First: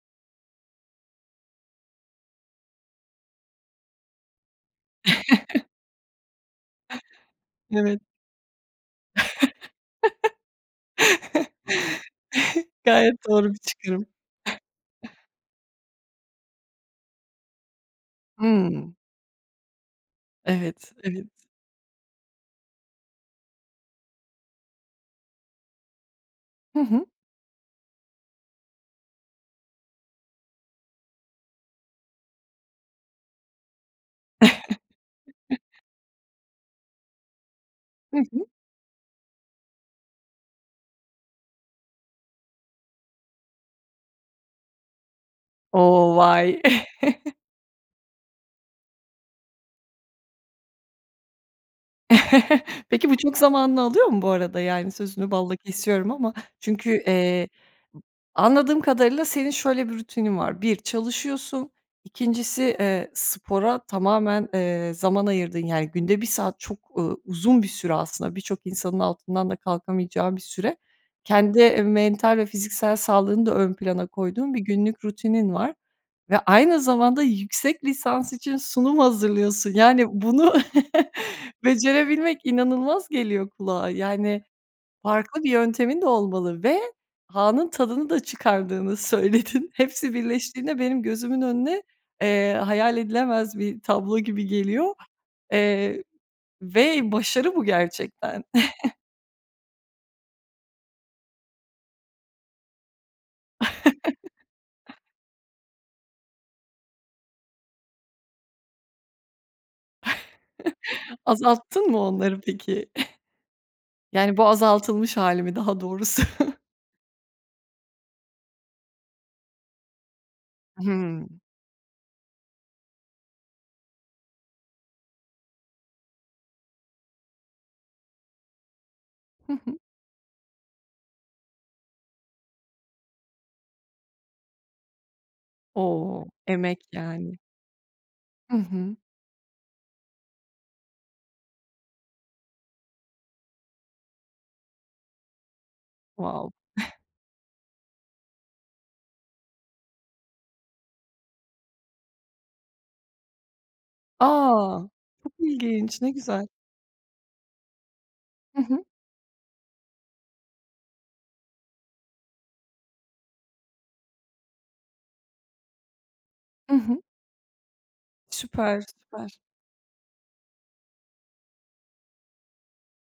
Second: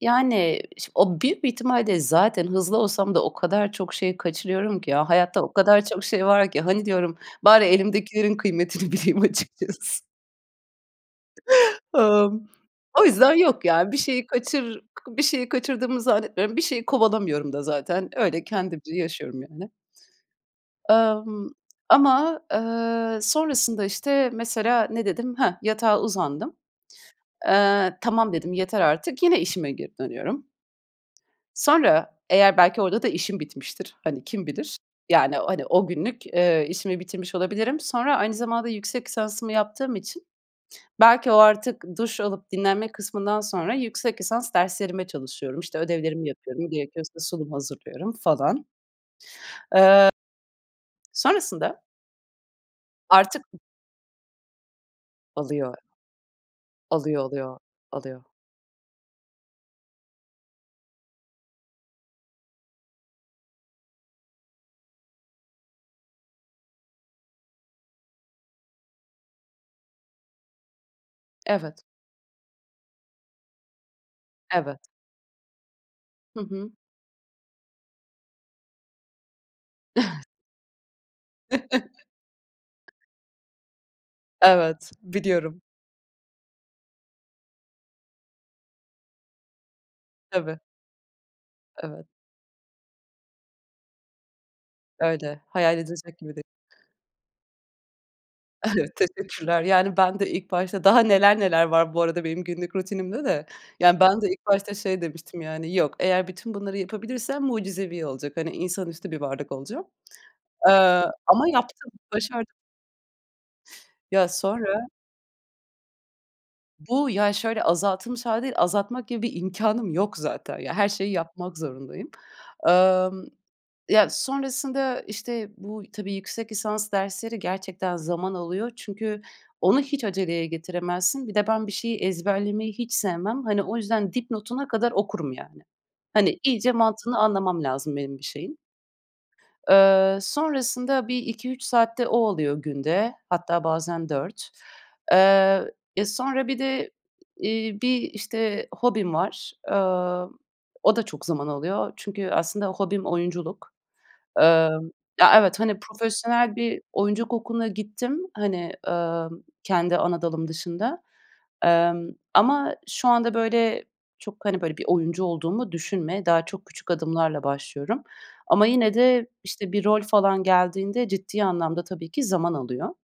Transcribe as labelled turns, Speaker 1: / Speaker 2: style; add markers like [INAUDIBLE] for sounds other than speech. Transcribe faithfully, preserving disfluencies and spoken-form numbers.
Speaker 1: Yani, şi o büyük bir ihtimalle de zaten hızlı olsam da o kadar çok şeyi kaçırıyorum ki. Ya, hayatta o
Speaker 2: [CHUCKLES]
Speaker 1: kadar çok şey var ki. "Hani," diyorum "bari
Speaker 2: Evet.
Speaker 1: elimdekilerin kıymetini bileyim açıkçası." [CHUCKLES]
Speaker 2: [CHUCKLES]
Speaker 1: Imm. O
Speaker 2: Gayet
Speaker 1: yüzden
Speaker 2: doğru bir
Speaker 1: yok, ya, bir
Speaker 2: çıkarım.
Speaker 1: şeyi kaçır k bir
Speaker 2: [CHUCKLES]
Speaker 1: şeyi kaçırdığımı zannetmiyorum, bir şeyi kovalamıyorum da zaten. Öyle
Speaker 2: Imm.
Speaker 1: kendimce yaşıyorum, yani.
Speaker 2: Evet, evet.
Speaker 1: Emm, ama, eee, sonrasında, işte, mesela, ne dedim? Heh, yatağa uzandım.
Speaker 2: Hı hı.
Speaker 1: Eee, "Tamam." dedim, "Yeter artık." Yine işime geri dönüyorum. Sonra, eğer belki orada da işim bitmiştir, hani, kim bilir, yani, hani,
Speaker 2: [CHUCKLES]
Speaker 1: o günlük, eee, işimi bitirmiş olabilirim. Sonra
Speaker 2: Hı
Speaker 1: aynı
Speaker 2: hı.
Speaker 1: zamanda yüksek lisansımı yaptığım için belki o artık duş alıp dinlenme kısmından sonra yüksek lisans derslerime çalışıyorum. İşte,
Speaker 2: O!
Speaker 1: ödevlerimi
Speaker 2: Vay.
Speaker 1: yapıyorum, gerekiyorsa
Speaker 2: [CHUCKLES]
Speaker 1: sunum hazırlıyorum falan. Eee sonrasında
Speaker 2: [CHUCKLES] Peki, bu çok
Speaker 1: artık, b
Speaker 2: zamanını alıyor mu, bu arada? Yani, sözünü balla
Speaker 1: Alıyor.
Speaker 2: kesiyorum ama çünkü,
Speaker 1: Alıyor,
Speaker 2: eee,
Speaker 1: alıyor,
Speaker 2: b
Speaker 1: alıyor.
Speaker 2: anladığım kadarıyla senin şöyle bir rutinin var. bir, çalışıyorsun. ikincisi, eee, spora tamamen, eee, zaman ayırdığın Yani, günde bir saat çok, ııı, uzun bir süre aslında, birçok insanın altından da kalkamayacağı bir süre. Kendi, eee,
Speaker 1: Evet.
Speaker 2: mental ve fiziksel sağlığını da ön plana koyduğun bir
Speaker 1: Evet.
Speaker 2: günlük rutinin var ve
Speaker 1: Hı hı.
Speaker 2: aynı zamanda yüksek lisans için sunum hazırlıyorsun. Yani, bunu [CHUCKLES] becerebilmek
Speaker 1: [LAUGHS]
Speaker 2: inanılmaz geliyor kulağa. Yani,
Speaker 1: Evet,
Speaker 2: farklı bir
Speaker 1: biliyorum.
Speaker 2: yöntemin de olmalı ve anın tadını da çıkardığını söyledin. Hepsi
Speaker 1: Tabii.
Speaker 2: birleştiğinde benim gözümün önüne,
Speaker 1: Evet.
Speaker 2: eee, hayal edilemez bir tablo gibi geliyor,
Speaker 1: Öyle. Hayal
Speaker 2: eee,
Speaker 1: edilecek gibi de
Speaker 2: ve başarı bu gerçekten. [CHUCKLES]
Speaker 1: Evet, teşekkürler. Yani, ben de ilk başta, daha neler neler var bu arada benim günlük rutinimde de. Yani, ben de ilk başta
Speaker 2: [CHUCKLES]
Speaker 1: şey demiştim, yani, "Yok, eğer bütün bunları yapabilirsem mucizevi olacak. Hani, insanüstü bir varlık olacağım." Eee,
Speaker 2: [CHUCKLES]
Speaker 1: ama yaptım,
Speaker 2: Azalttın mı onları,
Speaker 1: başardım.
Speaker 2: peki? [CHUCKLES]
Speaker 1: Ya,
Speaker 2: Yani, bu
Speaker 1: sonra
Speaker 2: azaltılmış hâli mi daha doğrusu?
Speaker 1: Bu, ya, şöyle azaltılmış hâli değil, azaltmak gibi bir imkânım yok zaten. Ya her şeyi
Speaker 2: Hımm.
Speaker 1: yapmak zorundayım. Emm ya sonrasında işte bu y tabii yüksek lisans dersleri gerçekten zaman alıyor çünkü
Speaker 2: Hı hı.
Speaker 1: onu hiç aceleye getiremezsin. Bir de ben bir şeyi ezberlemeyi hiç sevmem. Hani, o yüzden dipnotuna kadar okurum, yani.
Speaker 2: O!
Speaker 1: Hani, iyice
Speaker 2: Emek,
Speaker 1: mantığını
Speaker 2: yani.
Speaker 1: anlamam lazım benim bir
Speaker 2: Hı
Speaker 1: şeyin.
Speaker 2: hı.
Speaker 1: Eee, sonrasında bir iki üç saat de o oluyor günde, hatta bazen dört. Eee, e, sonra
Speaker 2: Wow!
Speaker 1: bir de
Speaker 2: [CHUCKLES]
Speaker 1: i iii, bir, işte, hobim var. Emm, o da çok zaman alıyor çünkü aslında hobim oyunculuk. Eee,
Speaker 2: A! Çok
Speaker 1: ya, evet, hani,
Speaker 2: ilginç, ne güzel.
Speaker 1: profesyonel bir oyunculuk okuluna gittim,
Speaker 2: Hı
Speaker 1: hani,
Speaker 2: hı.
Speaker 1: emm, kendi ana dalım dışında, emm, ama şu anda, böyle, çok, hani, böyle, bir oyuncu olduğumu düşünme. Daha çok
Speaker 2: Hı
Speaker 1: küçük
Speaker 2: hı.
Speaker 1: adımlarla başlıyorum ama
Speaker 2: Süper,
Speaker 1: yine de,
Speaker 2: süper.
Speaker 1: işte, bir rol falan geldiğinde ciddi anlamda tabii ki zaman alıyor.